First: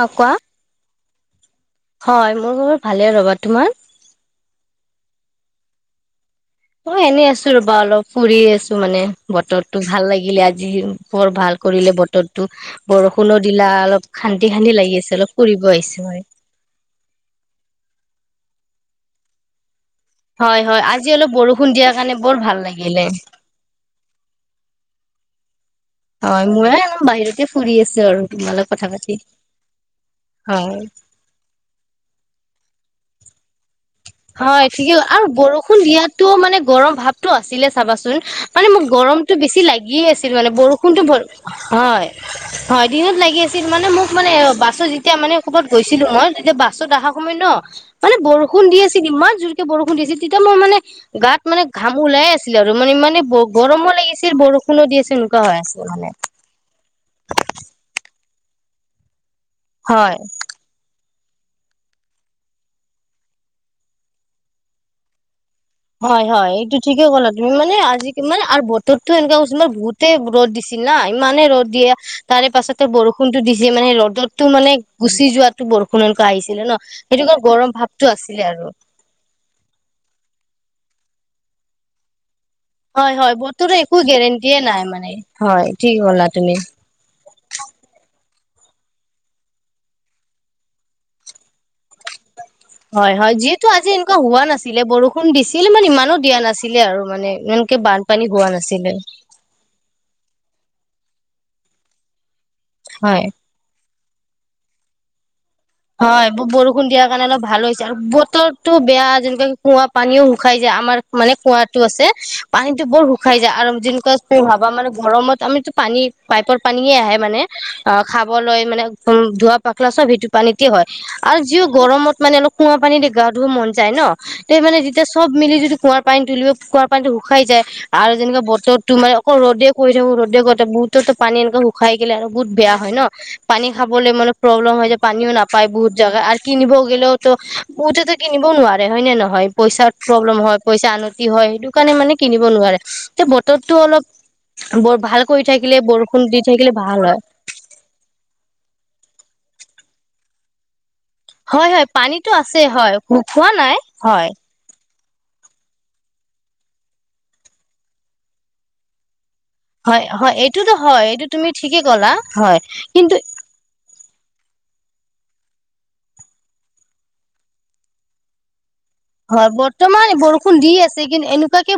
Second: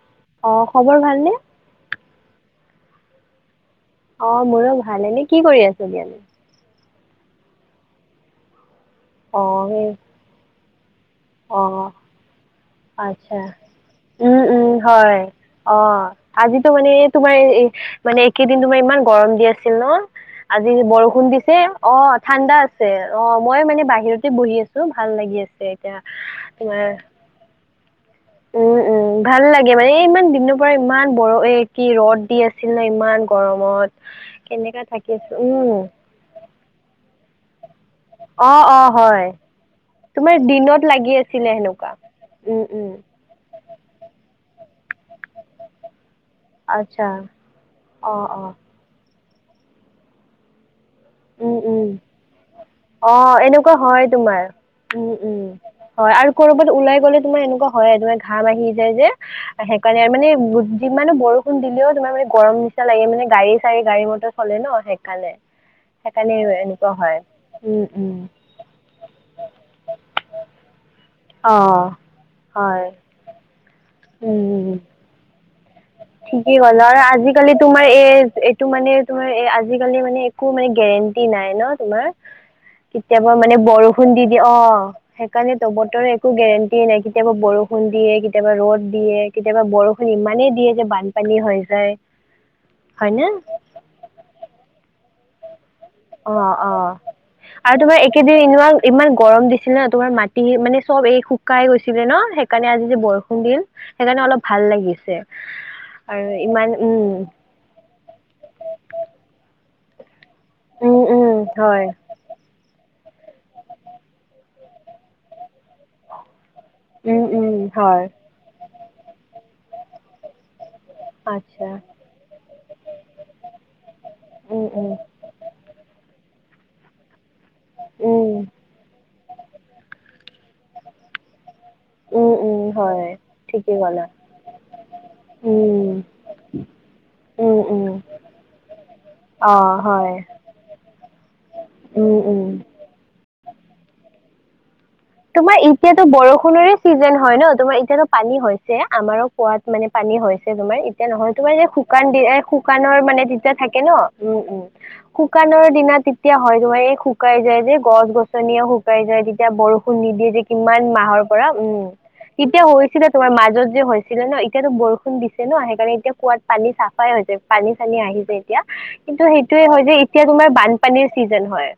অ', কোৱা। খবৰ ভালনে? হয়, মোৰ ভালে ৰ'বা তোমাৰ? অ', মোৰো ভাল। এনে কি কৰি আছে বিয়নী? অ', এনেই আছোঁ ৰ'বা অলপ ফুৰি আছোঁ মানে, অ বতৰটো সেই ভাল লাগিলে আজি। বৰ অ ভাল কৰিলে বতৰটো, বৰষুণো আচ্ছা দিলা অলপ উম শান্তি, উম শান্তি লাগি আছে হয় অলপ ফুৰিব অ আহিছোঁ। আজিতো মানে তোমাৰ মানে একেদিন তোমাৰ ইমান গৰম দি আছ ন! হয় আজি হয় বৰষুণ অলপ দিছে দিয়াৰ কাৰণে অ', বৰ ঠাণ্ডা ভাল আছে, লাগিলে অ', মই মানে বাহিৰতে বহি আ চো, ভাল লাগি আছে। এতিয়া হয়, তোমাৰ ময়ো বাহিৰতে ফুৰি আছোঁ আৰু। তোমালত উম, কথা উম পাতি ভাল লাগে মানে এই ইমান দিনৰ পৰা হয় ইমান বৰ এই কি ৰ'দ দি আছিলে ইমান গৰমত হয়, কেনেকা ঠিকে থাকি আৰু আছো উম বৰষুণ দিয়াটো মানে গৰম ভাৱটো আছিলে চাবাচোন অ মানে অ মোক গৰ হয় গৰমটো বেছি লাগিয়ে আছিল তোমাৰ মানে দিনত বৰষুণতো লাগি আছিলে সেনেকুৱা। হয়, উম, হয়, উম, দিনত লাগি আ চিৰ মানে মোক মানে বাচ তেতিয়া মানে ক'ৰবাত গৈছিলোঁ মই তেতিয়া বাছত আচ্ছা। আহা সময় ন! মানে অ', অ', বৰষুণ দি আছি ইমান জোৰকে বৰষুণ দি আছিল তেতিয়া মই মানে গাত উম, মানে উম, ঘাম ওলায়ে আছিল আৰু মানে ইমানে অ', এনেকুৱা ব-গৰমো হয় লাগিছিল, তোমাৰ। বৰষুণো দি উম, আছিল উম। এনেকুৱা হৈ আছিল মানে হয় আৰু কৰ'বাত ওলাই গ'লে তোমাৰ এনেকুৱা হয়ে [unintelligible] ঘাম আহি যায় যে, সেইকাৰণে হয় মানে যিমানো বৰষুণ দিলেও তোমাৰ মানে গৰম নিচিনা লাগে মানে গাড়ী, চাড়ী, গাড়ী মটৰ চলে ন! সেইকাৰণে। হয়, সেইকাৰণে হয়, এইটো এনেকুৱা ঠিকে হয়। ক'লা তুমি মানে উম, আজি উম। মানে আৰু বতৰতো এনেকুৱা [unintelligible] বহুতে ৰ'দ দিছিল না মানে ৰ'দ অ', দিয়ে, তাৰে পাছত হয়, বৰষুণতো দিছে মানে উম। ৰ'দতটো মানে উম গুচি যোৱাতো বৰষুণ এনেকুৱা ঠিকেই আহিছিলে ন ক'লা আৰু সেইটো কাৰণে আজিকালি গৰম তোমাৰ ভাৱটো এই, আছিলে আৰু এইটো মানে তোমাৰ এ, আজিকালি মানে একো মানে গেৰেণ্টি নাই ন! তোমাৰ। হয় কেতিয়াবা হয় মানে বতৰৰ একো বৰষুণ দি দিয়ে গেৰেণ্টিয়ে নাই অ', মানে সেইকাৰণেটো হয় ঠিক বতৰে ক'লা একো তুমি গেৰেণ্টি নাই কেতিয়াবা বৰ [unintelligible] কেতিয়াবা ৰ'দ দিয়ে, কেতিয়াবা বৰষুণ ইমানেই দিয়ে যে, বানপানী হৈ যায়। হয়, হয়নে হয়, যিহেতু আজি এনেকুৱা হোৱা নাছিলে বৰষুণ দিছি অ', অ', এনেকে আৰু তোমাৰ বানপানী একেদিন হোৱা ইমান, নাছিলে ইমান গৰম দিছিল ন! তোমাৰ মাটি মানে চব এই শুকাই গৈছিলে ন! সেইকাৰণে আজি যে, হয় বৰষুণ দিন সেইকাৰণে অলপ ভাল লাগিছে। আৰু হয়, ইমান ব-বৰষুণ উম দিয়াৰ কাৰণে অলপ ভাল হৈছে আৰু বতৰটো বেয়া যেনেকে কুঁৱা পানীও খাই যায় উম আমাৰ উম মানে কুঁৱাটো হয় আছে পানীতো বৰ খাই যায় আৰু [unintelligible] মানে গৰমত আমিতো পানী পাইপৰ পানীয়ে আহে উম মানে উম অ হয় খাবলৈ মানে ধোৱা পাখলা চব সেইটো পানীত, হয় আৰু যিও আচ্ছা গৰমত মানে অলপ কুৱা পানী দি গা ধুৱা মন যায় ন তে উম মানে উম যেতিয়া চব মিলি, িটো কুঁৱাৰ পানী তুলিবে কুঁৱ পানীটো শুাই যায় আৰু উম যেনেে বতৰত তো মানে অকল ৰদে কৈ থাকো ৰদে, এ বুতো পানী এনেককা শুকাই গেলে আৰু উম বহুত উম বেয়া হয় ন পানী ঠিকেই ক'লা খাবলে মানে প্ৰব্লেম হয় যায়। নাপ উম বহুত জা আৰু কিনিব গ'লেওো উম উম বহুতেো কিনিবও নোৱাৰে হয় নে নহয় অ পইচ, হয় পইচা আনতি হয় সেইটো কাৰণে উম মানে উম কিনিব নোৱাৰে এয়া বতৰটো অলপ, বৰ ভাল কৰি তোমাৰ থাকিলে এতিয়াতো বৰষুণ দি বৰষুণৰে থাকিলে ভাল চিজন হয় ন তোমাৰ এতিয়াতো পানী হৈছে আমাৰো পোৱাত মানে পানী হৈছে তোমাৰ, তেতিয়া নহয় তোমাৰ যে হয় হয় শুকান দি পানীতো আছে হয় শুকানৰ মানে খোৱা তেতিয়া নাই থাকে ন হয় উম উম! শুকানৰ দিনা তেতিয়া হয় তোমাৰ এই শুকাই যায় যে গছ গছনিয়ে শুকাই যায় তেতিয়া বৰ বৰষুণ হয় নিদিয়ে হয় যে এইটোতো কিমান হয় মাহৰ এইটো পৰা তুমি উম ঠিকে ক'লা হয় তেতিয়া হৈছিলে কিন্তু তোমাৰ মাজত যে হৈছিলে ন এতিয়াতো বৰষুণ দিছে ন সেইকাৰণে এতিয়া কুৱাত পানী চাফাই হৈছোয় পানী চানী আহি যায় এতিয়া, কিন্তু হয় সেইটোয়ে যে বৰ্তমান এতিয়া তোমাৰ বৰষুণ দি আছে বানপানীৰ কিন্তু চিজন হয় এনেকুৱাকে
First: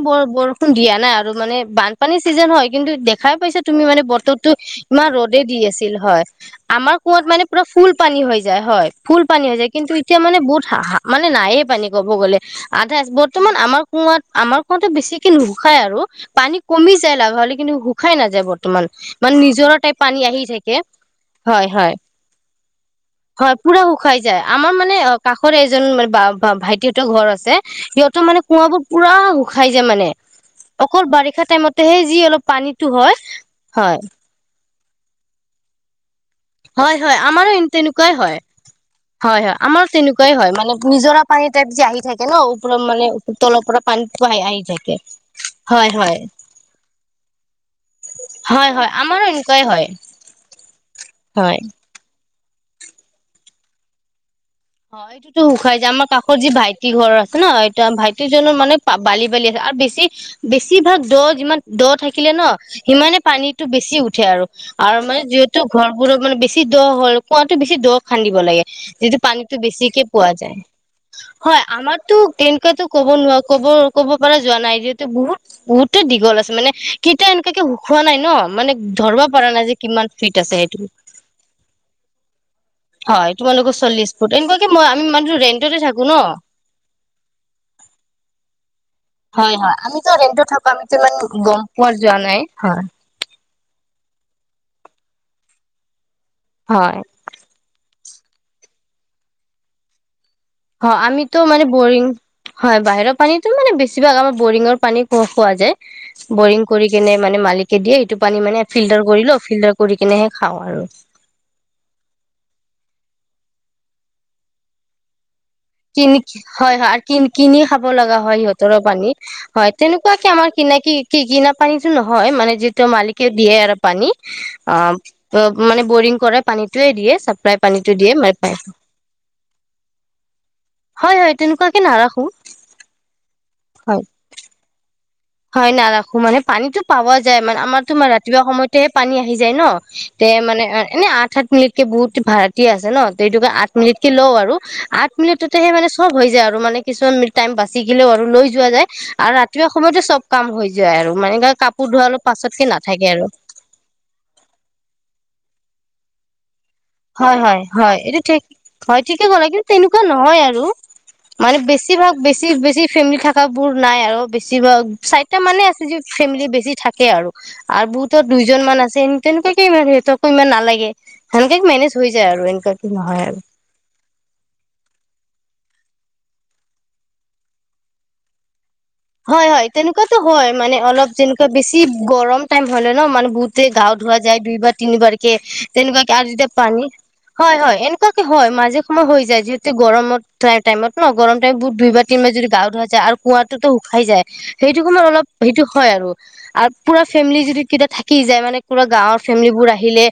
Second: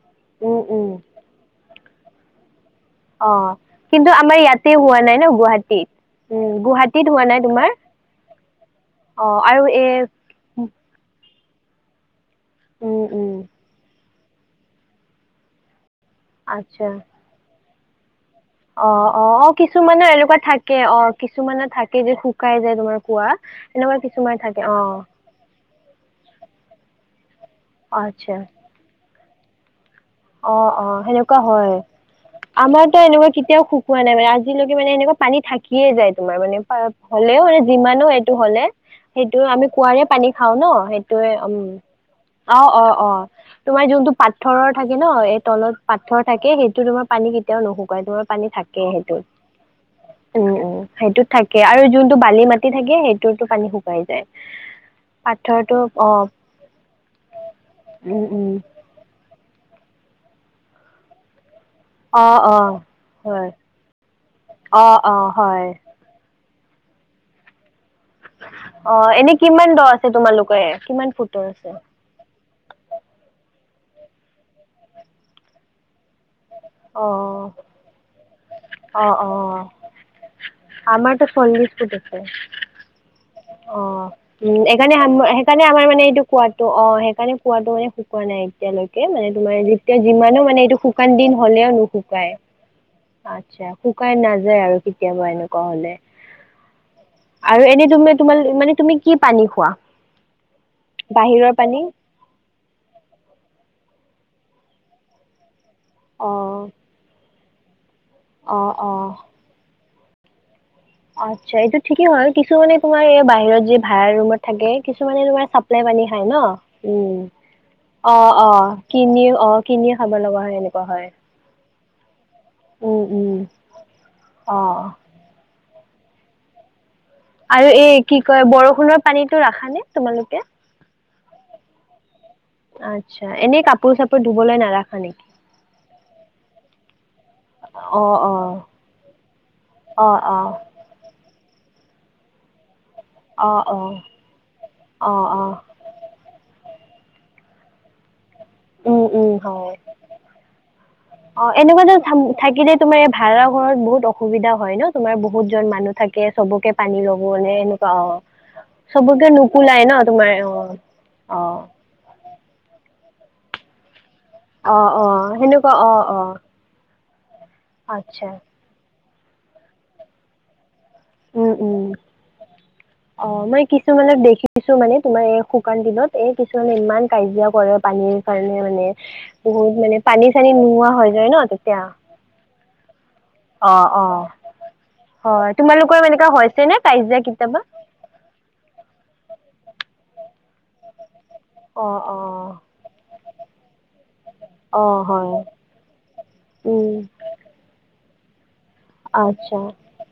উম বৰষুণ উম দিয়া নাই আৰু মানোন বানপানীৰ চিজন হয়। কিন্তু অ দেখাই পাইছা তুমি মানে কিন্তু আমাৰ বতৰতো ইয়াতে হোৱা ইমান নাই ন ৰ'দে দি গুৱাহাটীত আছিল হয় উম আমাৰ গুৱাহাটীত হোৱা কুঁৱাত নাই মানে পুৰা তোমাৰ ফুল পানী হৈ যায় হয় ফুল অ পানী হৈ আৰু যায় কিন্তু এই এতিয়া মানে বহুত হাহা মানে নায়য়ে পানী ক'ব গ'লে। আধা উম উম বৰ্তমান আমাৰ কুঁৱাত আমাৰ কোঁৱাতে বেছিকে নোসায় আৰু পানী আচ্ছা কমি যায় লাভাললে কিন্তু শুখাই নাথায়। বৰ্তমান অ অ মানে অ নিজৰ াই কিছুমানৰ পানী এনেকুৱা আহি থাকে অ কিছুমানৰ হয় হয়! থাকে যে শুকাই যায় তোমাৰ কোৱা হয় পুৰা এনেকুৱা শুকাই কিছুমান যায় থাকে আমাৰ মানে অ কাষৰ এজনান ভাইটিটো ঘৰ আছে সিহঁতো আচ্ছা মানে কুঁৱা বোৰ পুৰা শুকাই য মানে, অ অ অকল সেনেকুৱা বাৰিষা হয় টাইমতেহে যি অলপ পানীটো আমাৰতো হয় এনেকুৱা কেতিয়াও হয় শুকোৱা নাই মানে আজিলৈকে, মানে এনেুৱা পানী থাকিয়ে যায় তোমাৰ মানে হয় হয় হলেও আমাৰো মানে যিমানো তেনেকুৱাই এইটো হয় হ'লে সেইটো হয় হয় আমি আমাৰ কুঁৱাৰে পানী তেনেকুৱাই খাওঁ হয় ন মানে নিজৰা সেইটোয়ে পানী উম টাইপ যে আহি থাকে ন অ', অ', ওপৰত মানে অ', তলৰ তোমাৰ পৰা পানী, যোনটো পাই পাথৰৰ আহ য থাকে ন এই তলত পাথৰ থাকে সেইটো তোমাৰ পানী কেতিয়াও নুশুকাই তোমাৰ পানী হয় থাকে হয় সেইটোত, আমাৰো উম, উম, [inaudible] সেইটোত হয় থাকে আৰু যোনটো বালি মাটি থাকে সেইটোতো পানী শুকাই যায়। অ এইটোো শুকাই পাথৰটো যায় আমাৰ অ', কষৰ যি ভাইটি ঘৰ আছে ন এইটো উম, ভাইটি উম, জনৰ মানে বালি বালি আছে আৰু বেছি, বেছিভাগ দজ ইমান দ থাকিলে অ', ন অ', সিমানে হয়। পানীতটো বেচি উঠে আৰু আৰু অ', মানে অ', যিহেতু হয় ঘৰবোৰত মানে বেছি, দ' হ'ল কুঁৱাতটো বেছি দ' খান্দিব লাগে অ', যিটো এনে পানী কিমান দ বেছিকে আছে পোৱা যায় তোমালোকে কিমান ফুটৰ হয় আছে? আমাৰতো তেনেকুৱাতো কব নোৱাৰা ক'ব। ক'ব পৰা যোৱা নাই যিহেতু বহুত বহুততে দীঘল আছে। মানে কেতিয়া অ', এনেকুৱাকে শুখোৱা নাই ন মানে অ', ধৰিব পৰা নাই যে কিমান ফিট আছে সেইটো- ইলিছজছে [inaudible] হয় তো মালোকো চল্লিছ উম সকাৰণে সেইকাৰণে আমাৰ মানে ন এইটো কোৱাাতটো অ সেইণে কোৱাাতটো মানে শুকোৱা নাই এতিয়ালৈকে, মানে তোমাৰ হয় হয় যেতিয়া আমিতো যিমানো ৰেন্টত মানে থাকো এইটো আমিতো শুকান ইমান দিন গম হলেও পোৱা যোৱা নুশুকাই নাই হয় আ আা শুকাই নাযায় আৰু কেতিয়াবা এনেকুৱা হলে হয় আৰু এনেই তমে, তোমাৰ মানে তুমি কি পানী খোৱা। অ আমিতো বাহিৰৰ মানে পানী বৰিং হয় বাহিৰৰ পানীতো মানে বেছি। বেছিভাগ আমাৰ বৰিঙৰ পানী খোৱা যায় বৰিং অ', কৰি কিনে মানে মালিকে দিয়ে এইটো পানী মানে অ', ফিল্টাৰ অ'। কৰি লো ফিল্টাৰ কৰি কিনেহে খাওঁ আৰু আচ্ছা এইটো ঠিকেই হয় আৰু কিছুমানে তোমাৰ এই বাহিৰত য যে ভাড়াৰ ৰুমত থাকে কিছুমানে তোমাৰ, চাপ্লাই পানী িন খায় ন? হয় হয় আৰু উম, কিন কিনি খাব লগা অ', হয় অ', সিহঁতৰৰ পানী কিনি অ', হয় কিনি খাব তেনেকুৱাকে লগা আমাৰ হয় কিিন এনেকুৱা কিি হয়। কি কিনা পানীতো নহয় মানে যিটো উম, মালিকে উম, দিয়ে আৰু পানী অ ত মানে বৰিং কৰে পানীতয়ে দিয়ে। চাপ্লাই আৰু পানীটো এই দিয়ে কি মানে কয় পাই বৰষুণৰ পানীো ৰাখাানে তোমালোকে, হয় হয় তেনেকুৱাকে নাৰাখো আচ্ছা এনেই কাপোৰ হয় চাপোৰ ধুবলৈ নাৰাখ নকি হয় নাৰাখো মানে পানীতটো পাৱ যায় মানে আমাৰতো অ', ৰাতিপুৱা অ', সময়তেহে পানী আহি যায় ন অ', এ অ', মানে এনে আঠ সাত মিনিটকে বহুত ভডাৰাতি আছে ন তেটোোকে অ', আঠ মিনিট অ', কেে লও আৰু আঠ অ', অ', মিনিটতে সে মানে চব হৈ যায় আৰু মানে কিছুমান টাইম বাচিিকিললেও আৰু লৈ যোৱা যায় উম, উম, আৰু ৰাতিপুৱা হয়। সময়তো চব কাম হৈ যায় আৰু মানে অ এনেকুৱা কাপোৰ যে ধোৱা অলপ পাছতকে থাকিলে তোমাৰ নাথাকে এই আৰু ভাড়া ঘৰত বহুত অসুবিধা হয় ন তোমাৰ বহুত জন মানুহ থাকে চবকে পানী ল'ব হয় নে হয় এনেকুৱা হয় অ', এইটো হয় ঠিকে চবকে কৰাা কিন্তু নোকোলাই তেনেকুৱা ন তোমাৰ নহয় আৰু অ'। মানে অ', বেছিভাগ বেছি বেছি ফেমিলি থকা বোৰ নাই আৰু বেছি বা অ', অ', চাৰিটা মানে সেনেকুৱা আছে য অ', অ', ফেমিলি বেছি থাক তাকে আৰু বহুতৰ আচ্ছা দুইজনমান আছে তেনেকুৱাকে ইমান সিহতকো ইমান নালাগে উম, সেনেকে উম মেনেজ হৈ যায় আৰু এনেকুৱাকে নহয় অ আৰু মই কিছুমানত দেখিছো মানে তোমাৰ শুকান দিনত এ কিছুমানে ইমান কাজিয়া কৰে পানীৰ কাৰণে মানে হয় হয় বহুত মানে তেনেকুৱাতো পানী চানী হয় মানে নোহোৱা হৈ অলপ যায় ন যেনেকুৱা বেছি তেতিয়া গৰম টাইম হলে ন মানে বুতে অ গাঁত অ ধোৱা যায় দুই বাাৰ তিনিবাৰ কেে হয় তোমালোকৰ তেনেকুৱা গ এনেকা যেতিয়া হৈছে নে পানী কাজিয়া হয় কেতিয়াবা হয় এনেকুৱাকে হয় মাজে সময় হৈ যায় যিহেতু গৰমত টম টাইম ন অ গৰমাইমুতইবাৰ অ তিনাৰ যদি গা ধা যায় আৰু কঁৱাো অ সেইান অলপ হয় সেইটো হয় আৰু উম পুৰা ফেমিলি যদি ক থাকি যায় মানে পুৰা গাৱৰ ফেমিলী আচ্ছা বোৰ আহিলে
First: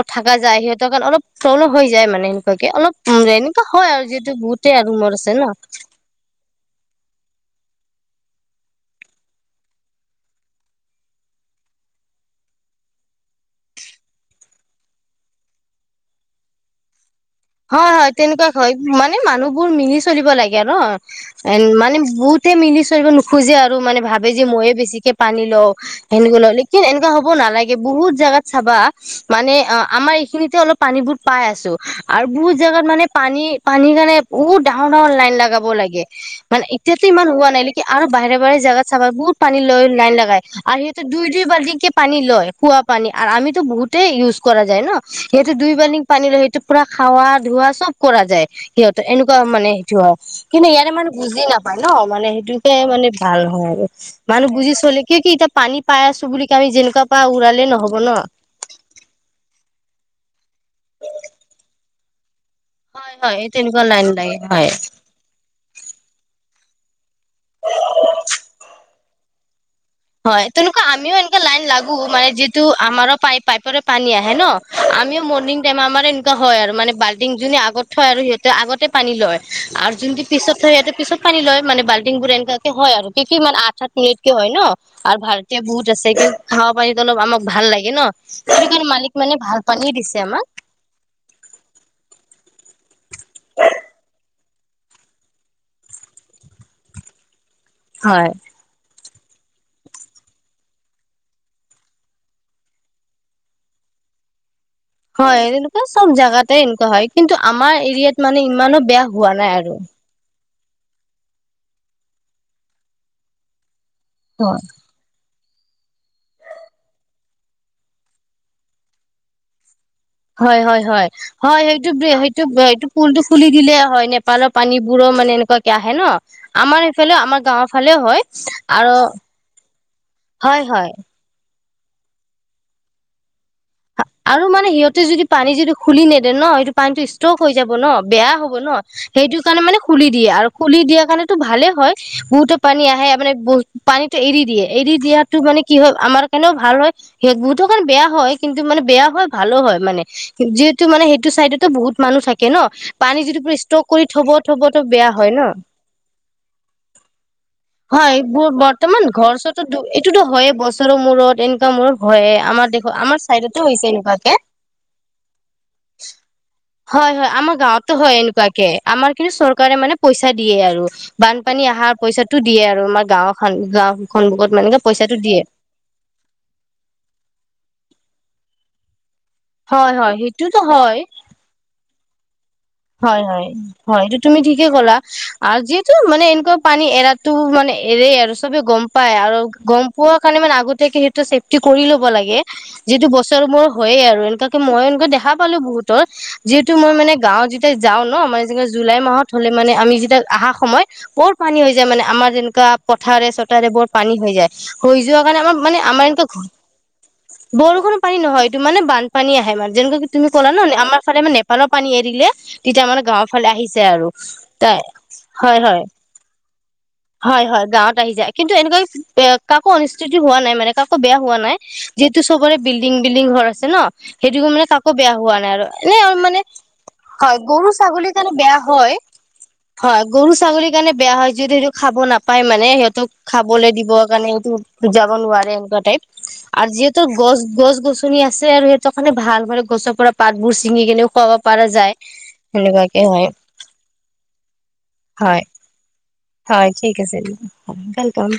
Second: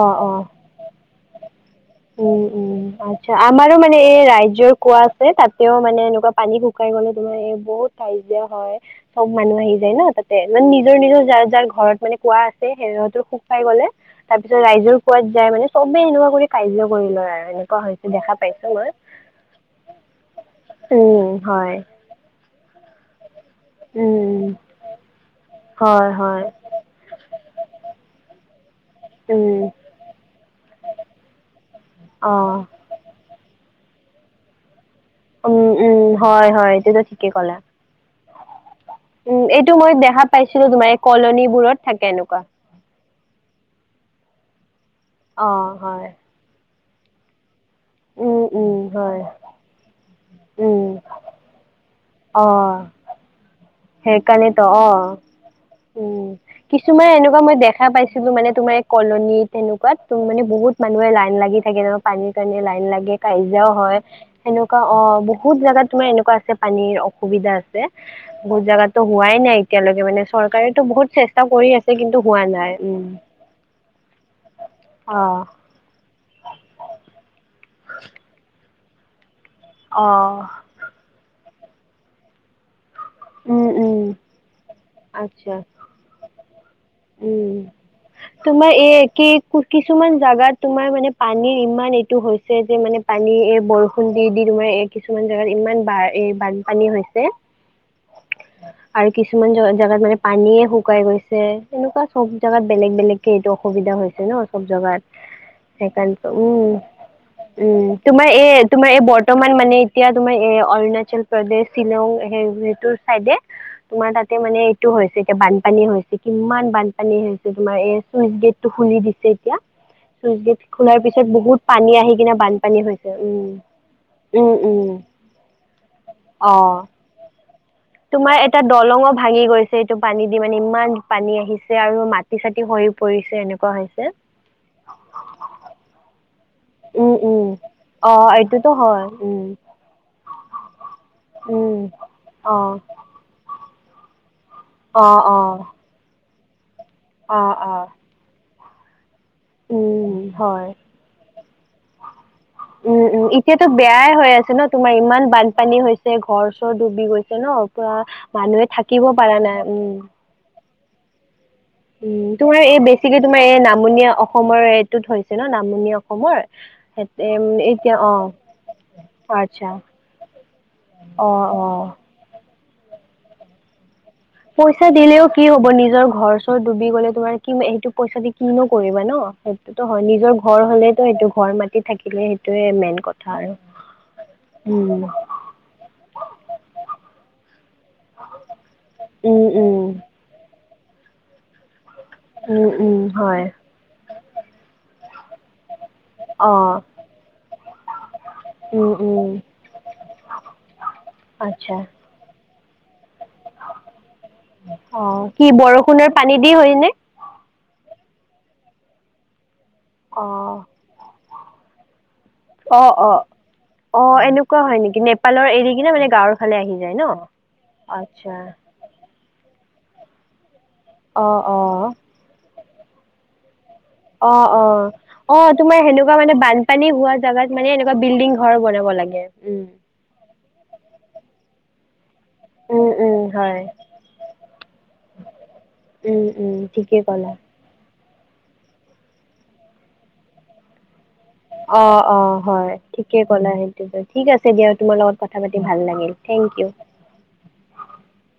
অ অ থাককা যায় সিহতৰ কাৰণ অলপ প্ৰব্লেম হৈ যায় মানে উম, এনেকুৱাকে উম, অলপ আচ্ছা এনেকুৱা আমাৰো হয় মানে আৰু এই যিহেতু ৰাইজৰ বহুতে আৰু কোৱা ৰুমত আছে ন তাতেও মানে এনেকুৱা পানী শুকাই গলে তোমাৰ এই বহুত কাজিয়া হয় চব মানুহ আহি যায় ন তাতে মানে নিজৰ নিজৰ য যাৰ ঘৰত মানে কোৱা আছে সেইহতো সুখ খাই গলে তাৰ পিছত ৰাইজৰ কোৱাত যায় মানে চবে এনেকুৱা কৰি কাৰাহ্য কৰি লয় আৰু এনেকুৱা হয় হৈছে হয় দেখা তেনেকুৱা পাইছো হয় মই। মানে মানুহবোৰ মিলি চলিব লাগে ন উম, এ হয়, মানে বহুত মিলি চ খোজে আৰু মানে ভাবে উম, যে ময়েছিকে পানী লওঁ হয়, সেনেকে হয়, ল লিন এনেকুৱা হ'ব নালাগে বহুত জাগাত চাবা মানে উম, অ আমাৰ এইখিনিতে অলপ পানীবোৰ পাই আছো বহুত অ'। জোগাত মানে পানী পানীৰ কাৰণে বহুত লন লাব উম, উম, লাগে হয়, মানে হয়, এইটোতো এতিয়াাতটো ইমান ঠিকেই হোৱা ক'লা। নাই ন আৰু বাহ ব চাবা বহুত উম, পানী এইটো লয় মই লাইন দেখা লগাই পাইছিলো আৰু তোমাৰ এই সিহতে দুই দুই বাল্ি কলনীবোৰত কেে থাকে পানী এনেকুৱা। লয় খোৱা পানী আৰু আমিতো বহুত ন সহ অ', দুই বি হয়, পান ল খ চব কৰা উম, যায় উম, সিহঁতৰ হয়। এনেকুৱা মানে সটো হয় কিন্তু ইয়াৰে উম, মানে বুজি নাপায় ন মানে সেইটোোকে মানে ভাল হয় আৰু মানুহ সেইকাৰণে তো বুজি অ চলে কিয় কি এতিয়া পানী পাই উম আছো বুলি আমি যেনেকুৱা কিছুমান পা এনেকুৱা মই উৰালে দেখা নহ'ব ন পাইছিলো মানে তোমাৰ কলনী তেনেকুৱাত ত মানে বহুত মানুহে লাইন লাগি থাকে তাৰমাৰ পানী কাৰণে লাইন লাগে হয় হয় এই কাজজাও তেনেকুৱা হয় লাইন লাগে হয় সেনেকুৱা অ বহুত জাগাত তোমাৰ এনেকুৱা আছে পানীৰ অসুবিধা আছে বহুত জাগাতো হোৱাই নাই এতিয়ালৈকে মানে হয় চৰকাৰেতো তেনেকুৱা বহুত আমিও এনেকুৱা চেষ্টা লাইন কৰি আছে লাগো কিন্তু মানে হোৱা যিটো নাই উম। আমাৰো পাই পাইপৰে পানী আহে ন আমিও অ', মৰ্ণিং টাইম আমাৰ এনেুৱা হয় আৰু মানে বাল্টিং য আগত থয় আৰু সিহতে আগতে পানী লয় আৰু যোনটো অ', পিছত থয় সিহতে পিছত পানী লয় মানে বাল্টিং বোৰ এনেকুৱাকে হয় আৰু কি কিি ইমান উম, আঠ সাত উম, মিনিট কেে হয় ন আৰু আচ্ছা, ভাৰতীয় বহুত আছে কিন্তু খাৱা পানীো অলপ আমাক উম। ভাল লাগে ন সেই তোমাৰ কাৰণ এই মালিক কি মানে ভাল পানী কিছুমান জোগাত তোমাৰ মানে পানীৰ ইমান এইটো হৈছে যে মানে পানী এই বৰষুণ দি তোমাৰ এ কিছুমান জোগাত ইমান ব বানপানী হৈছে হয় আৰু কিছুমান জ জেগাত মানে পানীয়ে শুকাই গৈছে এনেকুৱা চব জোগাত বেলেগ বেলেগ কেে এইটো অসুবিধা হৈছে ন জাত হয় এনেকুৱা সেই চব উ জাগাতে এনেকুৱা হয় কিন্তু উ আমাৰ এৰিয়াত তোমাৰ মানে এই ইমানো তোমাৰ এই বেয়া হোৱা বৰ্তমান নাই মানে আৰু এতিয়া তোমাৰ এ অৰুণাচল প্ৰদেশ শ্বিলং সেই সেইটোৰ চাইডে তোমাৰ তাতে হয় মানে এইটো হৈছে এতিয়াানপ বানপানী হৈছে কিমান বানপানী হৈছে তোমাৰ এ চুইচ গেট টো খুলি দিছে এতিয়া, চুইচ গেট হয় হয় খোলাৰ হয় পিছত বহুত হয় সেইটো পানী আহি কিনে বানপানী সেইটোটো হৈছে পুলটো উম। খুলি দিলে হয় উম নেপালৰ উম পানীবোৰ, মানে এনেকুৱাকে আহে ন অ আমাৰ সফে আম গৱৰ তোমাৰ এটা দলঙো ভাঙি গৈছে এইটো পানী দি মানে হয় হয় ইমান পানী আহিছে, আৰু মাটি চাতি হৈ পৰিছে এনেকুৱা, হৈছে আৰু মানে সিহঁতে যদি পানী যদি খুলি নেদে ন পানীটো উম ষ্টক উম হৈ যাব ন অ বেয়া হ'ব ন এইটোতো হয় সেইটো উম কাৰণে মানে খুলি দিয়ে আৰু খুলি দিয়াৰ কাৰণেো ভালেই উম হয় বহুতো অ পানী আহে মানে পানীতটো এৰি দিয়ে এৰি অ দিয়াতো অ মানে কি হয় আমাৰ কাৰণেও ভাল হয় অ অ বহুতোকণ বেয়া হয়। কিন্তু মানে বেয়া হয়। ভালো হয় মানে উম হয় যিহেতু মানে সেইটো চাইডতো বহুত মানুহ থাকে ন পানী যিটো প ষ্টৰ কৰি থ'ব। আ ন থব তো তোমাৰ বেয়া ইমান হয় ন বানপানী হৈছে ঘৰ চৰ ডুবি গৈছে ন পুৰা মানুহে থাকিব পাৰা। নাই ছো উম এইটোতো হয়েই বছৰৰ মূৰত এনেকুৱা মূৰত হয় আমাৰ দেখ আমাৰ আমাৰ চাইডতে এই হৈছে নামনি এনেকুৱাকে অসমৰ এইটোত হৈছে ন নামনি অসমৰ স এতিয়া অ কুৱে আমাৰ কিন্তু আচ্ছা চৰকাৰে মানে পইচা দিয়ে আৰু অ', বানপানী অহাৰ অ'। পইচাটো, দিয়ে আৰু আমাৰ গাঁও খান গাও পইচা দিলেও কি হ'ব নিজৰ ঘৰ চৰত ডুবি গ'লে তোমাৰ কি সেইটো পইচা দি, কিনো কৰিবা ন সেইটোতো হয় নিজৰ ঘৰ হলেতো সেইটো ঘৰ মাটিত থাকিলে সেই হয় হয় হয় এইটো তুমি ঠিকে উম, ক'লা আৰু যিহেতু মানে এনেকুৱা পানী এৰাতটো মানে, এৰে আৰু চবে গম পাই আৰু উম, উম, গম পোৱা কাৰণে মানে আগতোকে সেইটো চেফটি কৰি ল'ব উম, উম, হয় ব হয় আৰু এ মই দেখা পালো বুত য অ', মই, মান গও যাওঁ ন মানে উম, জুলাই মাহত উম। হলে মানে আমি যেতিয়া অহা সময়ত বৰ পানী হৈ আচ্ছা যায় মানে আমাৰ তেনো কঠাৰে চতাৰে বৰ পানী হৈ যায় হৈ যোৱা অ', কাৰণে কি আমাৰ মানে আমাৰ বৰষুণৰ এ পানী দি হয়নে? বৰষুণ পানী নহয় এইটো মানে বানপানী আহে মানে যেনেকা কি তুমি ক'লা ন অ', আমাৰ ফালে মানেপৰ পান এৰিলে তেতিয়া অ', মানে অ', গাঁৱৰ ফালে আহিছে অ আৰু এনেকুৱা হয় তাই নেকি নেপালৰ হয় হয় এৰি হয়। কিনে মানে গাঁৱৰ ফালে আহি যায় ন হয় হয় গাঁৱত আহি যায় আচ্ছা কিন্তু এনেকৈ কাকো অনুসিতি হোৱা নাই মানে কাকো বেয়া অ হোৱা নাই অ যিহেতু সবৰে বিল্ডিং বিল্ডিং ঘৰ, আ ন অ সেইটো অ মানে কাকো বেয়া অ হোৱা নাই আৰু তোমাৰ এনে সেনেকুৱা অল মানে বানপানী হোৱা হয় জাগাত মানে গৰু এনেকুৱা ছাগলীৰ বিল্ডিং কাৰণে ঘৰ বেয়া বনাব হয় লাগে উম হয় গৰু ছাগলীৰ কাৰণে বেয়া হয়। যদি সটো খাব নাপায়। পাই মানে উম সিহঁতক উম হয় খাবলৈ দিব কাৰণে সটোু যাব নোৱাৰে এনেকুৱা টাইপ উম উম আৰু ঠিকেই যিহেতু, ক'লা গছ গছ গছনি আছে আৰু সেইটো কাৰণে ভাল মানে গছৰ পৰা পাতবোৰ ছিঙি কেনে খুৱাব পৰা অ যায়। হয় সেনেকুৱাকে ঠিকে হয় ক'লা সেইটো ঠিক আছে দিয়া তোমাৰ লগত কথা হয় পাতি ভাল লাগিল। থেংক ইউ হয় ঠিক আছে দােল।